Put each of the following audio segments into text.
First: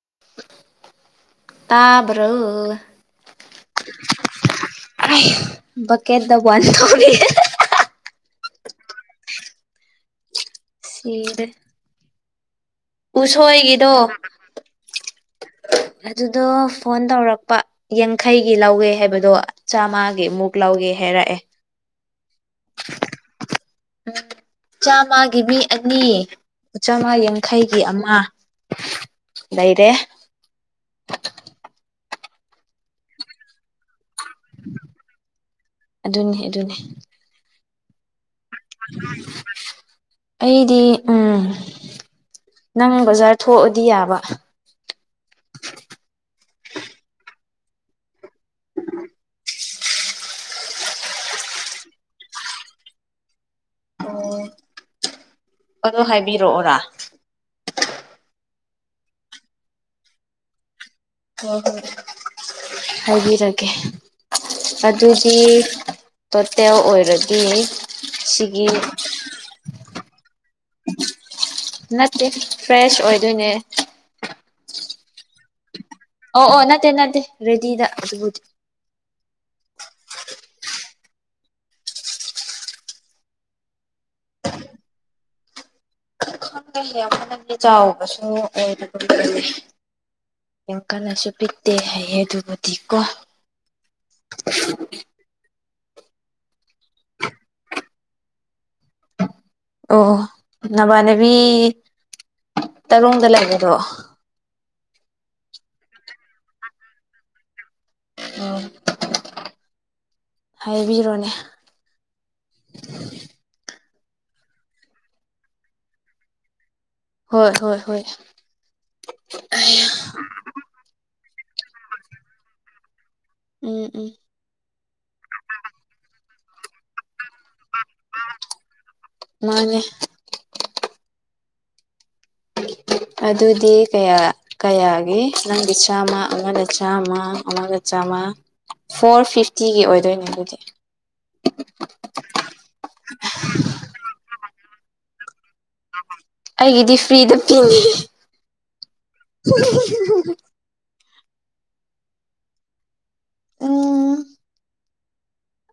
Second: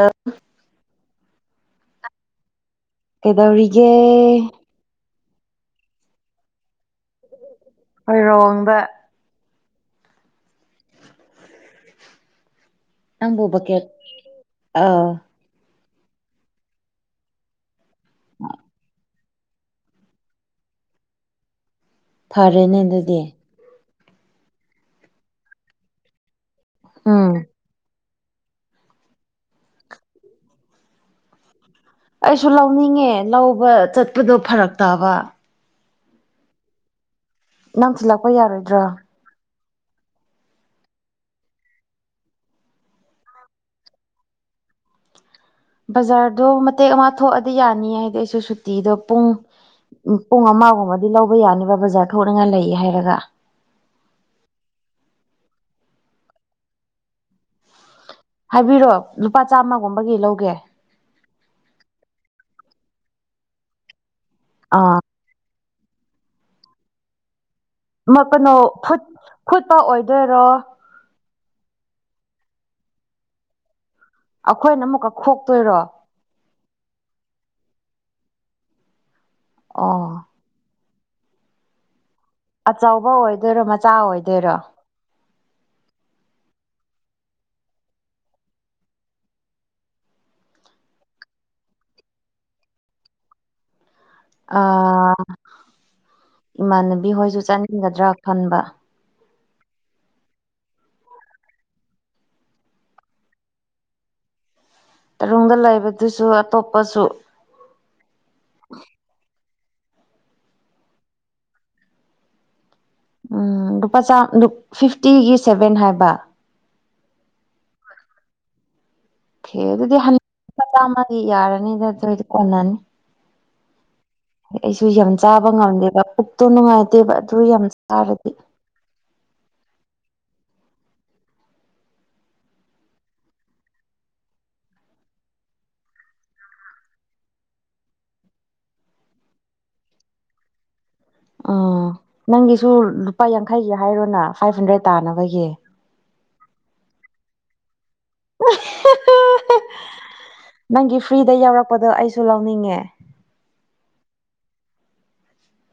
ꯑꯥ ꯇꯥꯕ꯭ꯔꯣ ꯀꯩꯗꯧꯔꯤꯒꯦ ꯇꯥꯏꯌꯦ ꯕꯀꯦꯠ ꯗ ꯋꯥꯟ ꯇꯧꯔꯤꯌꯦ [unintelligible] ꯔꯣꯡꯗ ꯁꯤꯔꯦ ꯅꯪꯕꯨ ꯕꯛꯀꯦꯠ ꯎꯁꯣꯏꯒꯤꯗꯣ ꯑꯥ ꯑꯗꯨꯗꯣ ꯐꯣꯟ ꯇꯧꯔꯛꯄ ꯌꯥꯡꯈꯩꯒꯤ ꯂꯧꯋꯦ ꯍꯥꯏꯕꯗꯣ ꯆꯥꯃꯒꯤ ꯑꯃꯨꯛ ꯂꯧꯒꯦ ꯍꯥꯏꯔꯛꯑꯦ ꯐꯔꯦꯅꯦ ꯑꯗꯨꯗꯤ ꯎꯝ ꯆꯥꯝꯃꯒꯤ ꯃꯤ ꯑꯅꯤ ꯆꯥꯝꯃ ꯎꯝ ꯌꯥꯡꯈꯩꯒꯤ ꯑꯃ ꯂꯩꯔꯦ ꯑꯩꯁꯨ ꯂꯧꯅꯤꯡꯉꯦ ꯂꯧꯕ ꯆꯠꯄꯗꯣ ꯐꯔꯛꯇꯥꯕ ꯑꯗꯨꯅꯤ ꯑꯗꯨꯅꯤ ꯅꯪ ꯊꯤꯜꯂꯛꯄ ꯌꯥꯔꯣꯏꯗ꯭ꯔꯥ ꯑꯩꯗꯤ ꯎꯝ ꯅꯪ ꯕꯖꯥꯔ ꯊꯣꯛꯑꯗꯤ ꯌꯥꯕ ꯕꯖꯥꯔꯗꯣ ꯃꯇꯦꯛ ꯑꯃ ꯊꯣꯛꯑꯗꯤ ꯌꯥꯅꯤ ꯍꯥꯏꯗꯤ ꯑꯩꯁꯨ ꯁꯨꯇꯤꯗꯣ ꯄꯨꯡ ꯎꯝ ꯄꯨꯡ ꯑꯃꯒꯨꯝꯕꯗꯤ ꯂꯧꯕ ꯌꯥꯅꯤꯕ ꯕꯖꯥꯔ ꯊꯣꯛꯅꯤꯡꯉꯥꯏ ꯂꯩ ꯍꯥꯏꯔꯒ ꯑꯣ ꯑꯗꯣ ꯍꯥꯏꯕꯤꯔꯛꯑꯣꯔꯥ ꯍꯥꯏꯕꯤꯔꯣ ꯂꯨꯄꯥ ꯆꯥꯃꯒꯨꯝꯕꯒꯤ ꯂꯧꯒꯦ ꯍꯣꯏ ꯍꯣꯏ ꯍꯥꯏꯕꯤꯔꯒꯦ ꯑꯥ ꯑꯗꯨꯗꯤ ꯇꯣꯇꯦꯜ ꯑꯣꯏꯔꯗꯤ ꯃꯥ ꯀꯩꯅꯣ ꯁꯤꯒꯤ ꯈꯨꯠ ꯈꯨꯠꯄ ꯑꯣꯏꯗꯣꯏꯔꯣ ꯅꯠꯇꯦ ꯐ꯭ꯔꯦꯁ ꯑꯣꯏꯗꯣꯏꯅꯦ ꯑꯈꯣꯏꯅ ꯑꯃꯨꯛꯀ ꯈꯣꯛꯇꯣꯏꯔꯣ ꯑꯣ ꯑꯣ ꯅꯠꯇꯦ ꯅꯠꯇꯦ ꯔꯦꯗꯤꯗ ꯑꯗꯨꯕꯨꯗꯤ ꯑꯣ ꯑꯆꯧꯕ ꯑꯣꯏꯗꯣꯏꯔꯣ ꯃꯆꯥ ꯑꯣꯏꯗꯣꯏꯔꯣ [unintelligible] ꯈ ꯑꯗꯨꯗꯤ ꯆꯑꯣ ꯁ ꯌꯦꯡ ꯀꯟꯅꯁꯨ ꯄꯤꯛꯇꯦ ꯍꯩꯌꯦ ꯑꯗꯨꯕꯨꯗꯤ ꯀꯣ ꯑꯥ ꯏꯃꯥꯟꯅꯕꯤ ꯍꯣꯏꯁꯨ ꯆꯠꯅꯤꯡꯒꯗ꯭ꯔꯥ ꯈꯟꯕ ꯑꯣ ꯑꯣ ꯅꯃꯥꯟꯅꯕꯤ ꯇꯔꯨꯡꯗ ꯂꯩꯕꯗꯣ ꯇꯔꯨꯡꯗ ꯂꯩꯕꯗꯨꯁꯨ ꯑꯇꯣꯞꯄꯁꯨ ꯑꯣ ꯍꯥꯏꯕꯤꯔꯣꯅꯦ ꯎꯝ ꯂꯨꯄꯥ ꯆ ꯐꯤꯐꯇꯤꯒꯤ ꯁꯦꯚꯦꯟ ꯍꯥꯏꯕ ꯍꯣꯏ ꯍꯣꯏ ꯍꯣꯏ ꯑꯣꯈꯦ ꯑꯗꯨꯗꯤ ꯍꯥꯃ ꯌꯥꯔꯅꯤꯗ ꯑꯗꯨꯗꯤ ꯀꯣꯟꯅꯅꯤ ꯎꯝ ꯎꯝ ꯑꯩꯁꯨ ꯌꯥꯝ ꯆꯥꯕ ꯉꯝꯗꯦꯕ ꯄꯨꯛꯇꯣ ꯅꯨꯡꯉꯥꯏꯇꯦꯕ ꯑꯗꯨ ꯌꯥꯝ ꯆꯥꯔꯗꯤ ꯃꯥꯅꯦ ꯑꯗꯨꯗꯤ ꯀꯌꯥ ꯀꯌꯥꯒꯤ ꯅꯪꯒꯤ ꯆꯥꯝꯃ ꯑꯃꯅ ꯆꯥꯝꯃ ꯑꯃꯒ ꯆꯥꯝꯃ ꯐꯣꯔ ꯐꯤꯐꯇꯤꯒꯤ ꯑꯣꯏꯗꯣꯏꯅꯦ ꯑꯗꯨꯗꯤ ꯎꯝ ꯅꯪꯒꯤꯁꯨ ꯂꯨꯄꯥ ꯌꯥꯡꯈꯩꯒꯤ ꯍꯥꯏꯔꯣꯅ ꯐꯥꯏꯚ ꯍꯟꯗ꯭ꯔꯦꯠ ꯇꯥꯅꯕꯒꯤ ꯑꯩꯒꯤꯗꯤ ꯐ꯭ꯔꯤꯗ ꯄꯤꯡꯉꯤ [unintelligible] ꯅꯪꯒꯤ ꯐ꯭ꯔꯤꯗ ꯌꯥꯎꯔꯛꯄꯗꯣ ꯑꯩꯁꯨ ꯂꯧꯅꯤꯡꯉꯦ ꯎꯝ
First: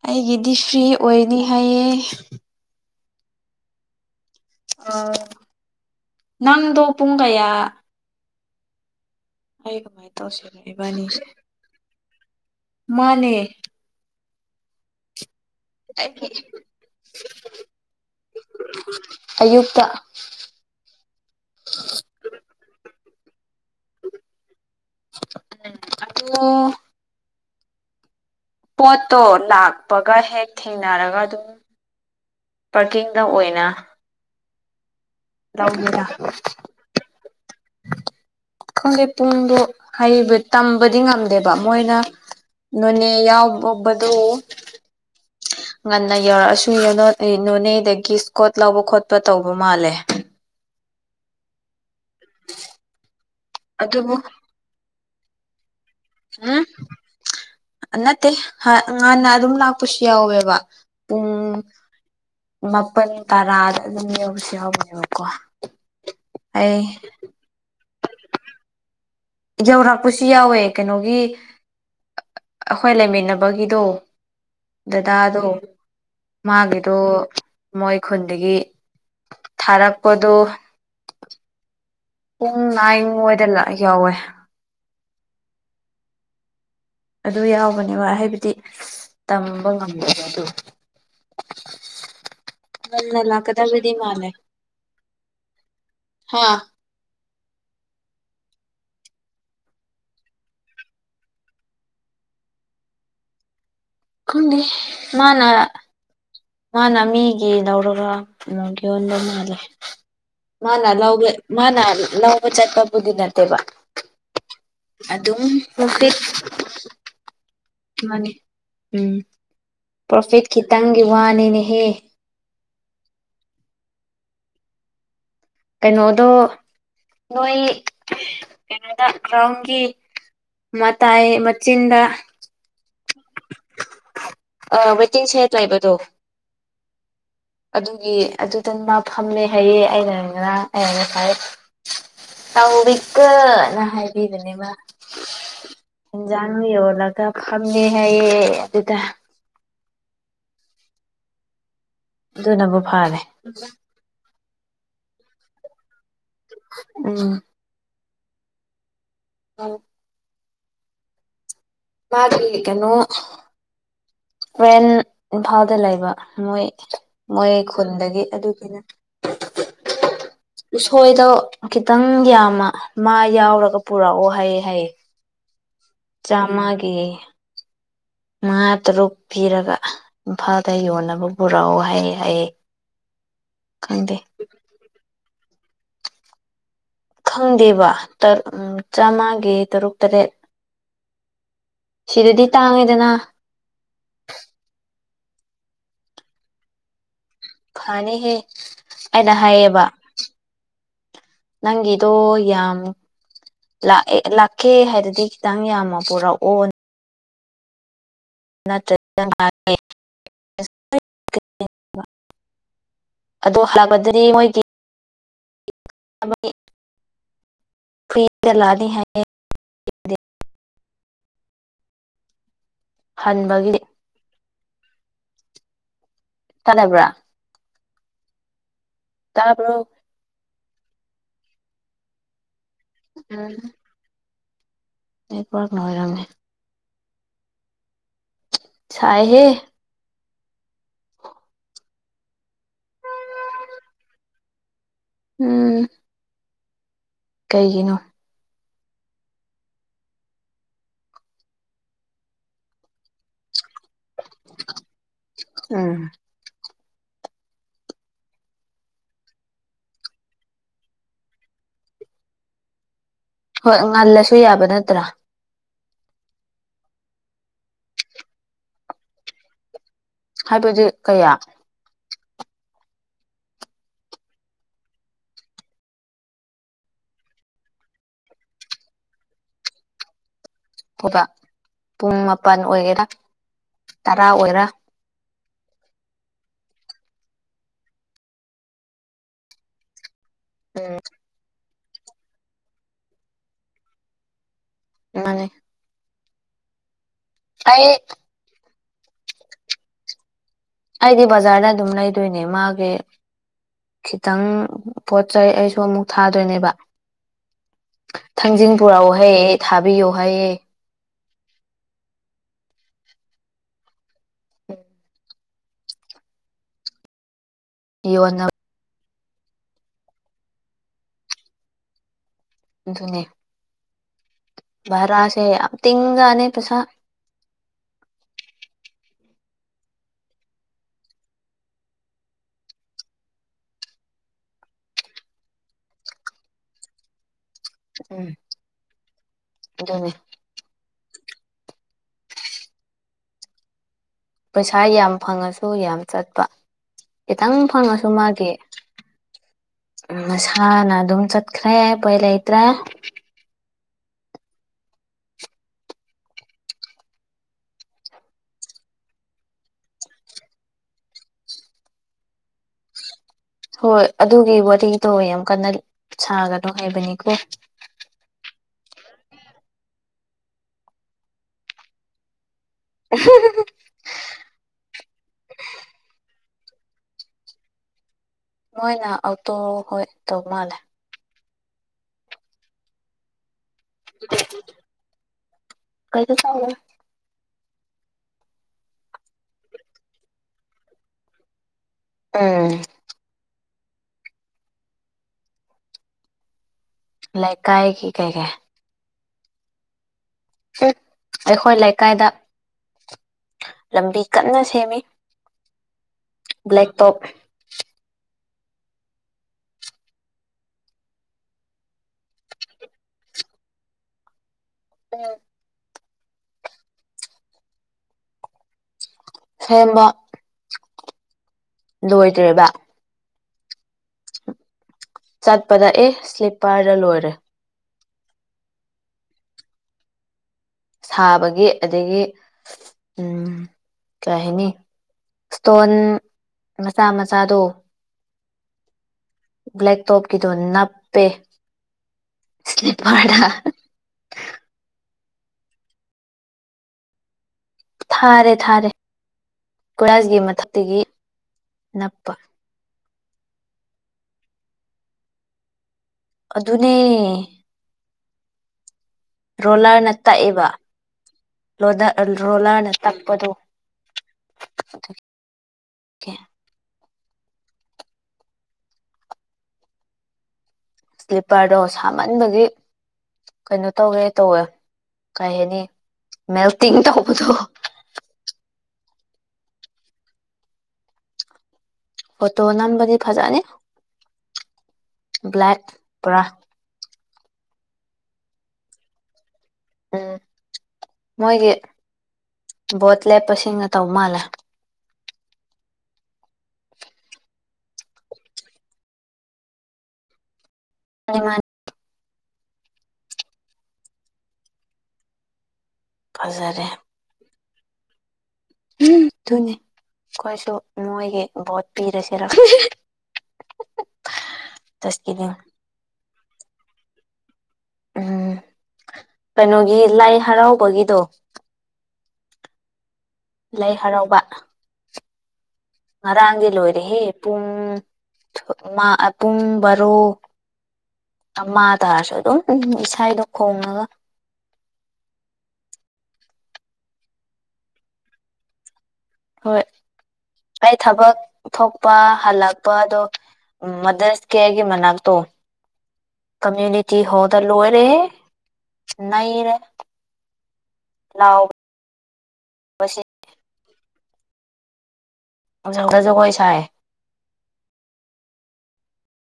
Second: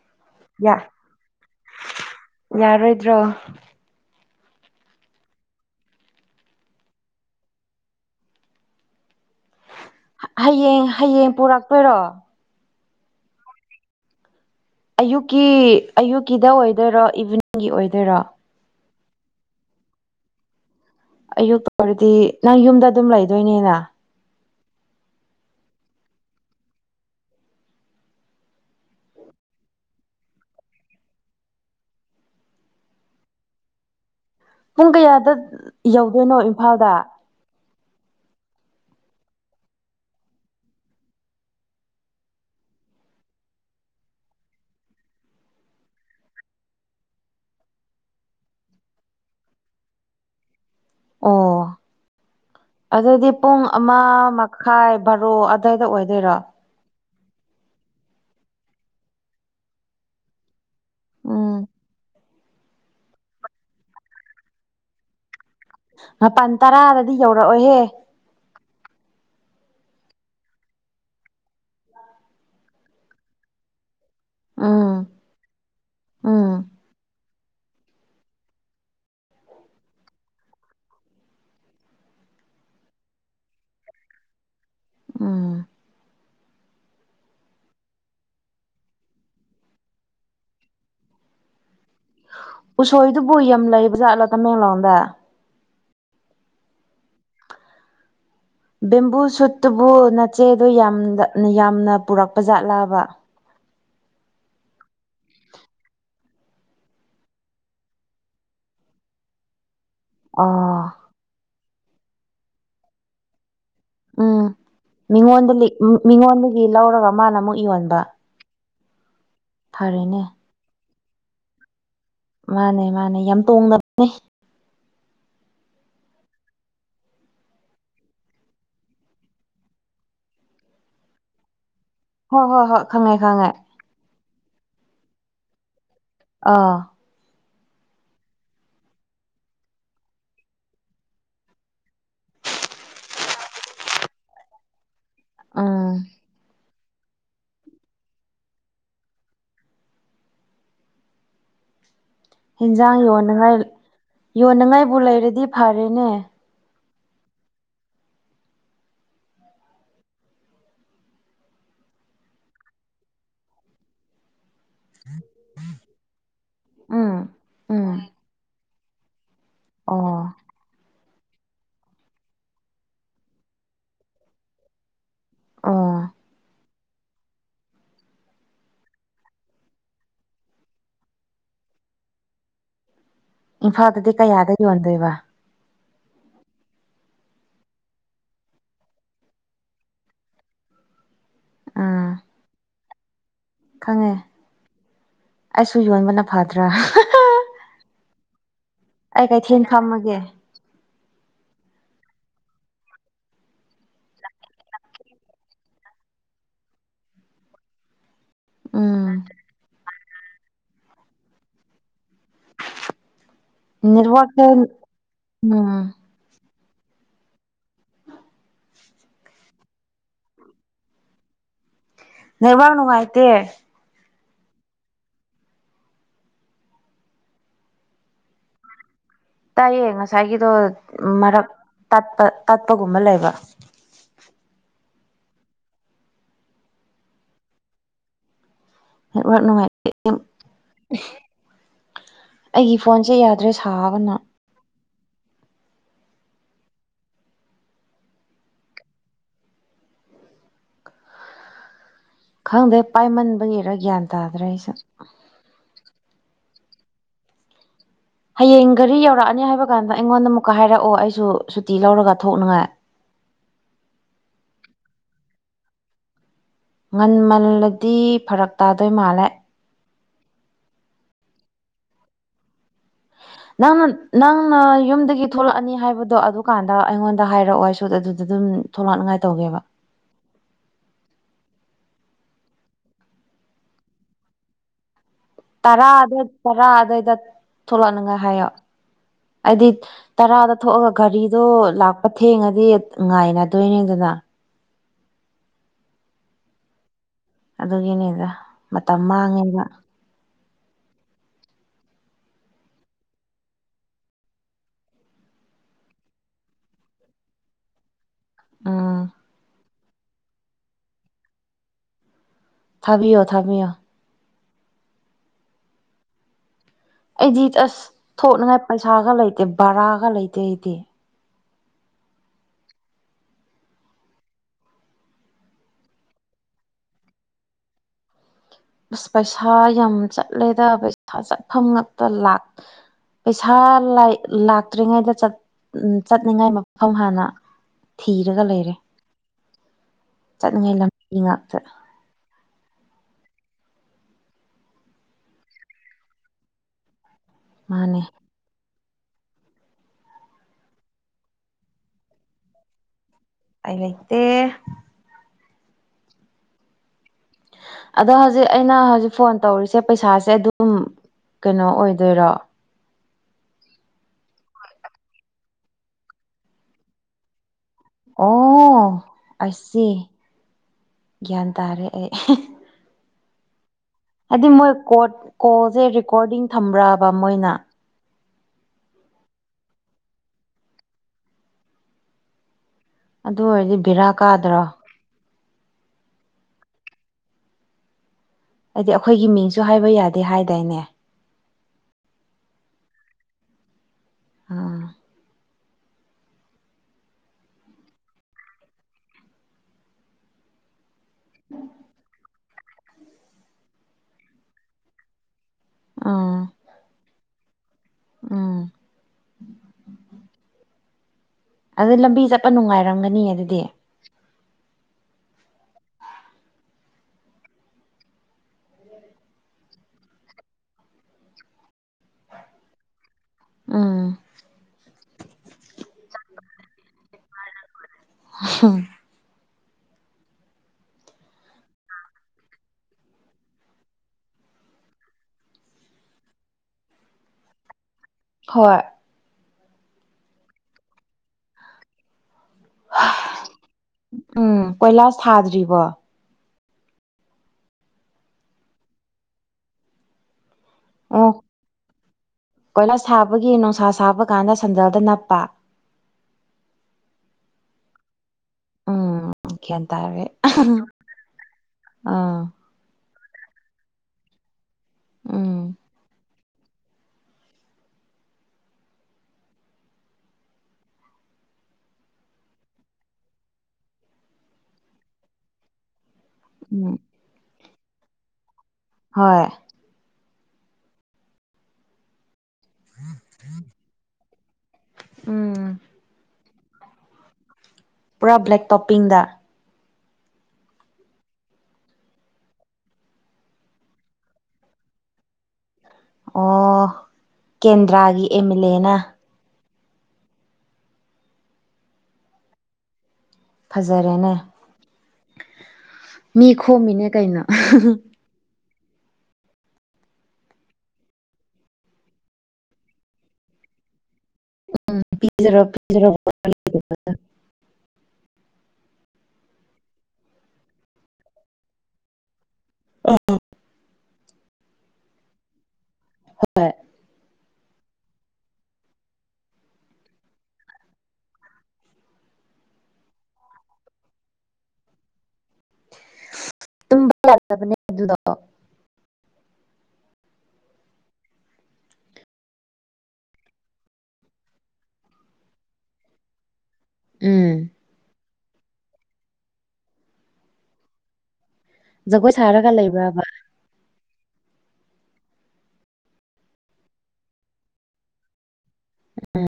ꯑꯩꯒꯤꯗꯤ ꯌꯥ ꯐ꯭ꯔꯤ ꯑꯣꯏꯅꯤ ꯍꯥꯏꯌꯦ ꯠꯇ꯭ꯔꯣ ꯑꯥ ꯅꯗꯣ ꯄꯨꯨꯡ ꯀꯌꯥ ꯑꯩ ꯀꯃꯥꯏꯅ ꯇꯧꯁꯤꯅꯣ ꯍꯌꯦꯡ ꯏꯕꯥꯅꯤꯁꯦ ꯍꯌꯦꯡ ꯄꯨꯔꯛꯇꯣꯏꯔꯣ ꯃꯥꯅꯦ ꯑꯌꯨꯛꯀꯤ ꯑꯩꯒꯤ ꯑꯌꯨꯛꯀꯤꯗ ꯑꯣꯏꯗꯣꯏꯔꯣ ꯏꯚꯤꯅꯤꯡꯒꯤꯗ ꯑꯣꯏꯗꯣꯏꯔꯣ ꯑꯌꯨꯛꯇ ꯑꯌꯨꯛꯇ ꯑꯣꯏꯔꯗꯤ ꯅꯪ ꯌꯨꯝꯗ ꯑꯗꯨꯝ ꯂꯩꯗꯣꯏꯅꯤꯅ ꯑꯣ ꯄꯣꯠꯇꯣ ꯂꯥꯛꯄꯒ ꯍꯦꯛ ꯊꯦꯡꯅꯔꯒ ꯑꯗꯨꯝ ꯄꯥꯔꯀꯤꯡꯗ ꯑꯣꯏꯅ ꯄꯨꯡ ꯀꯌꯥꯗ ꯂꯧꯒꯦꯔꯥ ꯌꯧꯗꯣꯏꯅꯣ ꯏꯝꯐꯥꯜꯗ ꯈꯪꯗꯦ ꯄꯨꯡꯗꯣ ꯍꯩꯔꯤꯕ ꯇꯝꯕꯗꯤ ꯉꯝꯗꯦꯕ ꯃꯣꯏꯅ ꯅꯣꯅꯦ ꯌꯥꯎ ꯑꯣꯕꯗꯣ ꯉꯟꯅ ꯌꯧꯔꯛꯑꯁꯨ ꯅꯣꯅꯦꯗꯒꯤ ꯏꯁꯀꯣꯠ ꯂꯧꯕ ꯈꯣꯠꯄ ꯇꯧꯕ ꯃꯥꯜꯂꯦ [inaudible] ꯑꯣ ꯑꯗꯨꯗꯤ ꯄꯨꯡ ꯑꯃ ꯑꯗꯨꯕꯨ ꯃꯈꯥꯏ ꯚꯔꯣ ꯑꯗꯥꯏꯗ ꯑꯣꯏꯗꯣꯏꯔꯣ ꯎꯝ ꯅꯠꯇꯦ ꯉꯥꯟꯅ ꯑꯗꯨꯝ ꯂꯥꯛꯄꯁꯨ ꯌꯥꯎꯋꯦꯕ ꯄꯨꯡ ꯎꯝ ꯃꯥꯄꯜ ꯇꯔꯥꯗ ꯑꯗꯨꯝ ꯌꯧꯁꯨ ꯌꯥꯎꯕꯅꯦꯕꯀꯣ ꯃꯄꯜ ꯑꯩ ꯇꯔꯥꯗꯗꯤ ꯌꯧꯔꯛꯑꯣꯍꯦ ꯌꯧꯔꯛꯄꯁꯨ ꯌꯥꯎꯋꯦ ꯀꯩꯅꯣꯒꯤ ꯑꯩꯈꯣꯏ ꯂꯩꯃꯤꯟꯅꯕꯒꯤꯗꯣ ꯎꯝ ꯗꯗꯥ ꯑꯗꯣ ꯎꯝ ꯃꯥꯒꯤꯗꯣ ꯃꯣꯏ ꯈꯨꯟꯗꯒꯤ ꯊꯥꯔꯛꯄꯗꯨ ꯄꯨꯡ ꯅꯥꯏꯅ ꯋꯥꯏꯗ ꯂꯥꯛ ꯌꯧꯋꯦ ꯎꯝ ꯑꯗꯨ ꯌꯥꯎꯕꯅꯦ ꯋꯥ ꯍꯥꯏꯕꯗꯤ ꯇꯝꯕ ꯉꯝꯗꯕ ꯑꯗꯨ ꯉꯟꯅ ꯎꯁꯣꯏꯗꯨꯕꯨ ꯌꯥꯝ ꯂꯥꯛꯀꯗꯕꯗꯤ ꯂꯩꯕꯖꯥꯠꯂꯣ ꯇꯃꯦꯡꯂꯣꯡꯗ ꯍꯥꯥ ꯕꯦꯝꯕꯨ ꯁꯨꯠꯇꯨꯕꯨ ꯅꯠꯆꯦꯗꯣ ꯌꯥꯝ ꯌꯥꯝꯅ ꯄꯨꯔꯛꯄꯖꯥꯠꯂꯕ ꯈꯪꯗꯦ ꯃꯥꯅ ꯃꯥꯅ ꯃꯤꯒꯤ ꯂꯧꯔꯒ ꯀꯩꯅꯣ ꯌꯣꯟꯕ ꯃꯥꯜꯂꯦ ꯑꯣ ꯃꯥꯅ ꯂꯩ ꯃꯥꯅ ꯂꯧꯕ ꯆꯠꯄꯕꯨꯗꯤ ꯅꯠꯇꯦꯕ ꯎꯝ ꯑꯗꯨꯝ ꯃꯤꯉꯣꯟꯗ ꯂꯤꯛ- ꯃꯛꯇꯠ ꯃꯤꯉꯣꯟꯗꯒꯤ ꯂꯧꯔꯒ ꯃꯥꯅ ꯑꯃꯨꯛ ꯌꯣꯟꯕ ꯅꯤ ꯎꯝ ꯐꯔꯦꯅꯦ ꯄ꯭ꯔꯣꯐꯤꯠ ꯈꯤꯇꯪꯒꯤ ꯋꯥꯅꯤꯅꯦꯍꯦ ꯃꯥꯅꯦ ꯃꯥꯅꯦ ꯌꯥꯝ ꯇꯣꯡꯗꯕꯅꯦ ꯀꯩꯅꯣꯗꯣ ꯅꯣꯏ ꯀꯩꯅꯣꯗ ꯒ꯭ꯔꯥꯎꯟꯒꯤ ꯃꯇꯥꯏ ꯃꯆꯤꯟꯗ ꯍꯣꯏ ꯍꯣꯏ ꯍꯣꯏ ꯈꯪꯉꯦ ꯈꯪꯉꯦ ꯑꯥ ꯋꯦꯇꯤꯡ ꯁꯦꯠ ꯂꯩꯕꯗꯣ ꯑꯥ ꯑꯗꯨꯒꯤ ꯑꯗꯨꯗ ꯃꯥ ꯐꯝꯃꯦ ꯍꯥꯏꯌꯦ ꯑꯩꯅ ꯉꯥꯏ ꯑꯦ ꯇꯧꯕꯤꯀꯣꯅ ꯍꯥꯏꯕꯤꯕꯅꯦ ꯎꯝ ꯏꯟꯖꯥꯡꯕꯤ ꯌꯣꯜꯂꯒ ꯐꯝꯅꯤ ꯍꯥꯏꯌꯦ ꯑꯗꯨꯗ ꯑꯗꯨꯅꯕꯨ ꯏꯟꯁꯥꯡ ꯐꯔꯦ ꯌꯣꯟꯅꯉꯥꯏ ꯌꯣꯟꯅꯉꯥꯏꯕꯨ ꯂꯩꯔꯗꯤ ꯐꯔꯦꯅꯦ ꯎꯝ ꯑꯥ ꯃꯥꯒꯤ ꯀꯩꯅꯣ ꯐ꯭ꯔꯦꯟ ꯏꯝꯐꯥꯜꯗ ꯂꯩꯕ ꯃꯣꯏ ꯎꯝ ꯃꯣꯏ ꯎꯝ ꯈꯨꯟꯗꯒꯤ ꯑꯗꯨꯒꯤꯅꯦ ꯑꯣ ꯊꯣꯏꯗꯣ ꯈꯤꯇꯪ ꯌꯥꯝꯃ ꯃꯥ ꯌꯥꯎꯔꯒ ꯄꯨꯔꯛꯑꯣ ꯍꯥꯏꯌꯦ ꯍꯥꯏꯌꯦ ꯑꯣ ꯆꯝꯃꯒꯤ ꯎ [inaudible] ꯃꯉꯥ ꯇꯔꯨꯛ ꯄꯤꯔꯒ ꯏꯝꯐꯥꯜꯗ ꯌꯣꯟꯅꯕ ꯄꯨꯔꯛꯑꯣ ꯍꯥꯏ ꯍꯥꯏꯌꯦ ꯏꯝꯐꯥꯜꯗꯗꯤ ꯈꯪꯗꯦ ꯀꯌꯥꯗ ꯌꯣꯟꯗꯣꯏꯕ ꯈꯪꯗꯦꯕ ꯆꯥꯝꯃꯒꯤ ꯇꯔꯨꯛ ꯇꯔꯦꯠ ꯎꯝ ꯁꯤꯗꯗꯤ ꯇꯥꯡꯉꯤꯗꯅ ꯈꯪꯉꯦ ꯑꯩꯁꯨ ꯌꯣꯟꯕꯅ ꯐꯗ꯭ꯔꯥ ꯍꯥꯍꯥ ꯐꯅꯤꯍꯦ ꯑꯩꯅ ꯀꯩꯊꯦꯜ ꯍꯥꯏꯌꯦꯕ ꯐꯝꯃꯒꯦ ꯅꯪ ꯒꯤꯗꯣ ꯌꯥꯝ ꯂꯥꯛꯑꯦ ꯂꯥꯛꯀꯦ ꯍꯥꯏꯔꯗꯤ ꯈꯤꯇꯪ ꯌꯥꯝꯃ ꯄꯨꯔꯛꯑꯣ [unintelligible] ꯎꯝ ꯑꯗꯣ ꯍꯜꯄꯗꯗꯤ ꯅꯦꯠꯋꯥꯛꯇ ꯃꯣꯏꯒꯤ ꯎꯝ [unintelligible] ꯅꯦꯠꯋꯥꯔꯛ ꯅꯨꯡꯉꯥꯏꯇꯦ ꯍꯟꯕꯒꯤ ꯇꯗꯕ꯭ꯔꯥ ꯇꯥꯏꯌꯦ ꯉꯁꯥꯏꯒꯤꯗꯣ ꯃꯔꯛ ꯇꯠꯄ ꯇꯠꯄꯒꯨꯝꯕ ꯂꯩꯕ ꯅꯦꯠꯋꯥꯔꯛꯅ ꯑꯣꯏꯔꯝꯃꯦ ꯅꯦꯠꯋꯥꯔꯛ ꯁꯥꯏꯍꯦ ꯅꯨꯡꯉꯥꯏꯇꯦ ꯑꯩꯒꯤ ꯐꯣꯟꯁꯦ ꯌꯥꯗ꯭ꯔꯦ ꯁꯥꯕꯅ ꯎꯝ ꯀꯩꯒꯤꯅꯣ ꯈꯪꯗꯦ ꯄꯥꯏꯃꯟꯕꯒꯤꯔꯥ ꯒ꯭ꯌꯥꯟ ꯇꯥꯗ꯭ꯔꯦ ꯑꯩꯁꯨ ꯎꯝ ꯍꯌꯦꯡ ꯒꯥꯔꯤ ꯌꯧꯔꯛꯑꯅꯤ ꯍꯥꯏꯕ ꯀꯥꯟꯗ ꯑꯩꯉꯣꯟꯗ ꯑꯃꯨꯛꯀ ꯍꯥꯏꯔꯛꯑꯣ ꯑꯩꯁꯨ ꯁꯨꯇꯤ ꯂꯧꯔꯒ ꯊꯣꯛꯅꯤꯉꯥꯏ ꯍꯣꯏ ꯉꯜꯂꯁꯨ ꯌꯥꯕ ꯅꯠꯇ꯭ꯔꯥ ꯉꯟꯃꯜꯂꯗꯤ ꯐꯔꯛ ꯇꯥꯗꯣꯏ ꯃꯥꯜꯂꯦ ꯍꯥꯏꯕꯗꯤ ꯀꯌꯥ [inaudible] ꯅꯪꯅ ꯅꯪꯅ ꯌꯨꯝꯗꯒꯤ ꯊꯣꯛꯂꯛꯑꯅꯤ ꯍꯥꯏꯕꯗꯣ ꯑꯗꯨꯀꯥꯟꯗ ꯑꯩꯉꯣꯟꯗ ꯍꯥꯏꯔꯛꯑꯣ ꯑꯩꯁꯨꯨ ꯑꯗꯨꯗ ꯑꯗꯨꯝ ꯊꯣꯛꯂꯛꯅꯤꯡꯉꯥꯏ ꯇꯧꯒꯦꯕ ꯑꯣꯏꯕ ꯄꯨꯡ ꯃꯥꯄꯜ ꯑꯣꯏꯒꯦꯔꯥ ꯇꯔꯥ ꯑꯣꯏꯒꯦꯔꯥ ꯇꯔꯥ ꯑꯗꯨ ꯇꯔꯥ ꯑꯗꯨꯋꯥꯏꯗ ꯊꯣꯛꯂꯛꯅꯤꯉꯥꯏ ꯍꯥꯏꯌꯣ ꯍꯥꯏꯗꯤ ꯇꯔꯥꯗ ꯊꯣꯛꯑꯒ ꯎꯝ ꯒꯥꯔꯤꯗꯣ ꯂꯥꯛꯄ ꯊꯦꯡꯉꯗꯤ ꯉꯥꯏꯅꯗꯣꯏꯅꯦꯗꯅ ꯃꯥꯅꯦ ꯑꯩ ꯑꯗꯨꯒꯤꯅꯤꯗ ꯃꯇꯝ ꯃꯥꯡꯉꯦꯕ ꯑꯩꯗꯤ ꯕꯖꯥꯔꯗ ꯑꯗꯨꯝ ꯂꯩꯗꯣꯏꯅꯦ ꯃꯥꯒꯤ ꯈꯤꯇꯪ ꯄꯣꯠ ꯆꯩ ꯑꯩꯁꯨ ꯑꯃꯨꯛ ꯊꯥꯗꯣꯏꯅꯦꯕ ꯊꯥꯡꯖꯤꯡ ꯄꯨꯔꯛꯎ ꯎꯝ ꯍꯥꯢꯌꯦ ꯊꯥꯕꯤꯌꯣ ꯍꯥꯏꯑꯦ ꯊꯥꯕꯤꯌꯣ ꯊꯥꯕꯤꯌꯣ ꯎꯝ ꯑꯩꯗꯤ ꯑꯁ ꯌꯣꯟꯅꯕ ꯊꯣꯛꯅꯤꯉꯥꯏ ꯄꯩꯁꯥꯒ ꯂꯩꯇꯦ ꯕꯔꯥꯒ ꯂꯩꯇꯦ ꯑꯩꯗꯤ ꯑꯗꯨꯅꯦ ꯕꯔꯥꯁꯦ ꯌꯥꯝ ꯇꯤꯡꯖꯅꯦ ꯄꯩꯁꯥ ꯑꯁ ꯄꯩꯁꯥ ꯌꯥꯝ ꯆꯠꯂꯦꯗ ꯄꯩꯁꯥ ꯆꯠꯐꯝ ꯉꯥꯛꯇ ꯂꯥꯛ ꯄꯩꯁꯥ ꯂꯥꯛ ꯂꯥꯛꯇ꯭ꯔꯤꯉꯩꯗ ꯆꯠꯅꯤꯡꯉꯥꯏ ꯃꯐꯝ ꯍꯥꯟꯅ ꯎꯝ ꯊꯤꯔꯒ ꯂꯩꯔꯦ ꯑꯗꯨꯅꯦ ꯆꯠꯅꯤꯡꯉꯥꯏ ꯂꯝꯕꯤ ꯉꯥꯛꯇ ꯄꯩꯁꯥ ꯌꯥꯝ ꯐꯪꯉꯁꯨ ꯌꯥꯝ ꯆꯠꯄ ꯈꯤꯇꯪ ꯃꯥꯅꯦ ꯐꯪꯉꯁꯨ ꯃꯥꯒꯤ ꯃꯁꯥꯅ ꯑꯗꯨꯝ ꯆꯠꯈ꯭ꯔꯦ ꯎꯄꯥꯢ ꯂꯩꯇ꯭ꯔꯦ ꯎꯄꯥꯏ ꯂꯩꯇꯦ ꯑꯗꯣ ꯍꯧꯖꯤꯛ ꯑꯩꯅ ꯍꯧꯖꯤꯛ ꯐꯣꯟ ꯇꯧꯔꯤꯖꯦ ꯄꯩꯁꯥꯁꯦ ꯑꯗꯨꯝ ꯀꯩꯅꯣ ꯑꯣꯏꯗꯣꯏꯔꯣ ꯍꯣꯏ ꯑꯗꯨꯒꯤ ꯋꯥꯔꯤꯗꯣ ꯌꯥꯝ ꯀꯟꯅ ꯁꯥꯒꯅꯣ ꯍꯥꯏꯕꯅꯤꯀꯣ ꯑꯣ ꯑꯩꯁꯤ ꯒ꯭ꯌꯥꯟ ꯇꯥꯔꯦ ꯑꯩ [unintelligible] ꯍꯥꯏꯗꯤ ꯃꯣꯏ ꯀꯣꯜꯁꯦ ꯔꯦꯀꯣꯔꯗꯤꯡ ꯊꯝꯕ꯭ꯔꯕ ꯃꯣꯏꯅ ꯃꯣꯏꯅ ꯑꯇꯣ ꯍꯣꯏ ꯇꯧ ꯃꯥꯜꯂꯦ ꯑꯗꯨ ꯑꯣꯏꯔꯗꯤ ꯚꯦꯔꯥ ꯀꯥꯗ꯭ꯔꯣ ꯀꯩꯁꯨ ꯀꯥꯔꯣꯏ ꯍꯥꯏꯗꯤ ꯑꯩꯈꯣꯏꯒꯤ ꯃꯤꯡꯁꯨ ꯍꯥꯏꯕ ꯌꯥꯗꯦ ꯍꯥꯏꯗꯥꯏꯅꯦ ꯎꯝ ꯑꯥ ꯂꯩꯀꯥꯏ ꯒꯤ ꯀꯩ ꯀꯩ ꯑꯩꯈꯣꯏ ꯂꯩꯀꯥꯏꯗ ꯂꯝꯕꯤ ꯀꯟꯅ ꯁꯦꯝꯃꯤ ꯎꯝ ꯕ꯭ꯂꯦꯛ ꯇꯣꯞ ꯎꯝ ꯑꯗꯨ ꯂꯝꯕꯤ ꯆꯠꯄ ꯅꯨꯡꯉꯥꯏꯔꯝꯒꯅꯤ ꯑꯗꯨꯗꯤ ꯎꯝ ꯁꯦꯝꯕ ꯂꯣꯏꯗ꯭ꯔꯤꯕ ꯎꯝ ꯆꯠꯄꯗ ꯑꯦ ꯁ꯭ꯂꯤꯞꯄꯔꯗ ꯂꯣꯏꯔꯦ ꯍꯪ ꯁꯥꯕꯒꯤ ꯑꯗꯒꯤ ꯎꯝ ꯀꯩ ꯍꯥꯏꯅꯤ ꯏꯁꯇꯣꯟ ꯃꯆꯥ ꯃꯆꯥꯗꯣ ꯍꯣꯏ ꯕ꯭ꯂꯦꯛ ꯇꯣꯞꯀꯤꯗꯣ ꯅꯞꯄꯦ ꯏꯁꯂꯤꯞꯄꯔꯗ ꯍꯤꯍꯥ ꯎꯝ ꯀꯣꯏꯂꯥꯁ ꯊꯥꯗ꯭ꯔꯤꯕꯣ ꯊꯥꯔꯦ ꯊꯥꯔꯦ ꯀꯣꯏꯂꯥꯁꯒꯤ ꯃꯊꯛ ꯇꯒꯤ ꯅꯞꯄ ꯁꯥꯕꯒꯤ ꯅꯨꯡꯁꯥ ꯁꯥꯕ ꯀꯥꯟꯗ ꯁꯦꯟꯗꯜꯗ ꯅꯞꯄ ꯑꯗꯨꯅꯦ ꯎꯝ ꯒ꯭ꯌꯥꯟ ꯔꯣꯂꯔꯅ ꯇꯥꯔꯦ ꯇꯛꯑꯦꯕ ꯑꯥ ꯔꯣꯂꯔꯅ ꯇꯄꯗꯣ ꯎꯝ ꯁ꯭ꯂꯤꯞꯄꯔꯗꯣ ꯁꯥꯃꯟꯕꯒꯤ ꯀꯩꯅꯣ ꯇꯧꯔꯦ ꯇꯧꯋꯦ ꯀꯩ ꯍꯥꯏꯅꯤ ꯎꯝ ꯃꯦꯜꯇꯤꯡ ꯇꯧꯕꯗꯣ ꯍꯣꯏ ꯐꯣꯇꯣ ꯅꯝꯕꯗꯤ ꯐꯖꯅꯤ ꯎꯝ ꯕ꯭ꯂꯦꯛ ꯄꯨꯔꯥ ꯄꯨꯔꯥ ꯕ꯭ꯂꯦꯛ ꯇꯣꯞꯄꯤꯡꯗ ꯎꯝ ꯃꯣꯏꯒꯤ ꯕꯣꯠ ꯂꯦꯞꯄꯁꯤꯡꯅ ꯇꯧ ꯃꯥꯜꯂꯦ ꯑꯣ ꯀꯦꯟꯗ꯭ꯔꯥꯒꯤ ꯑꯦꯝ ꯑꯦꯜ ꯑꯦꯅ [unintelligible] ꯐꯖꯔꯦꯅꯦ ꯃꯤ ꯐꯖꯔꯦ ꯈꯣꯝꯃꯤꯅꯦ ꯀꯩꯅꯣ [unintelligible] ꯎꯝ ꯑꯗꯨꯅꯤ ꯑꯩꯈꯣꯏꯁꯨ ꯃꯣꯏꯒꯤ ꯚꯣꯠ ꯄꯤꯔꯁꯤꯔ ꯍꯤꯍꯤꯍꯤ [unintelligible] ꯎꯝ ꯀꯩꯅꯣꯒꯤ ꯂꯥꯏ ꯍꯔꯥꯎꯕꯒꯤꯗꯣ ꯂꯩ ꯍꯔꯥꯎꯕ ꯉꯔꯥꯡꯗꯤ ꯂꯣꯏꯔꯦꯍꯦ ꯄꯨꯡ ꯃꯥ ꯄꯨꯡ ꯕꯥꯔꯣ ꯑꯃꯥ ꯇꯥꯔꯁꯨ ꯑꯗꯨꯝ ꯏꯁꯥꯗꯣ ꯈꯣꯡꯉꯒ [inaudible] [unintelligible] ꯕꯅꯦ ꯑꯗꯨꯗꯣ ꯍꯣꯏ ꯑꯩ ꯊꯕꯛ ꯊꯣꯛꯄ ꯍꯜꯂꯛꯄ ꯑꯗꯣ ꯎ ꯃꯗꯔꯁ ꯀꯦꯌꯔꯒꯤ ꯃꯅꯥꯛꯇꯣ [inaudible] ꯀꯃꯨꯅꯤꯇꯤ ꯎꯝ ꯍꯣꯜꯗ ꯂꯣꯏꯔꯦꯍꯦ ꯅꯩꯔꯦ ꯅꯥꯎ ꯖꯒꯣꯏ ꯁꯥꯔꯒ ꯂꯩꯕ꯭ꯔꯕ ꯁꯗꯁꯨ ꯖꯒꯣꯏ ꯁꯥꯏ ꯎꯝ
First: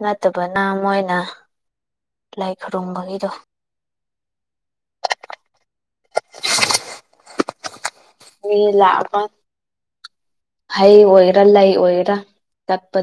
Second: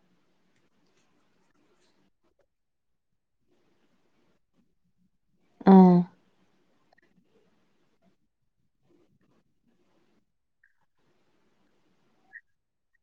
ꯅꯠꯇꯕꯅ ꯃꯣꯏꯅ ꯂꯥꯏ ꯈꯨꯔꯨꯝꯕꯒꯤꯗꯣ ꯎꯝ [unintelligible] ꯍꯩ ꯑꯣꯏꯔꯥ ꯂꯩ ꯑꯣꯏꯦꯔꯥ ꯀꯠꯄ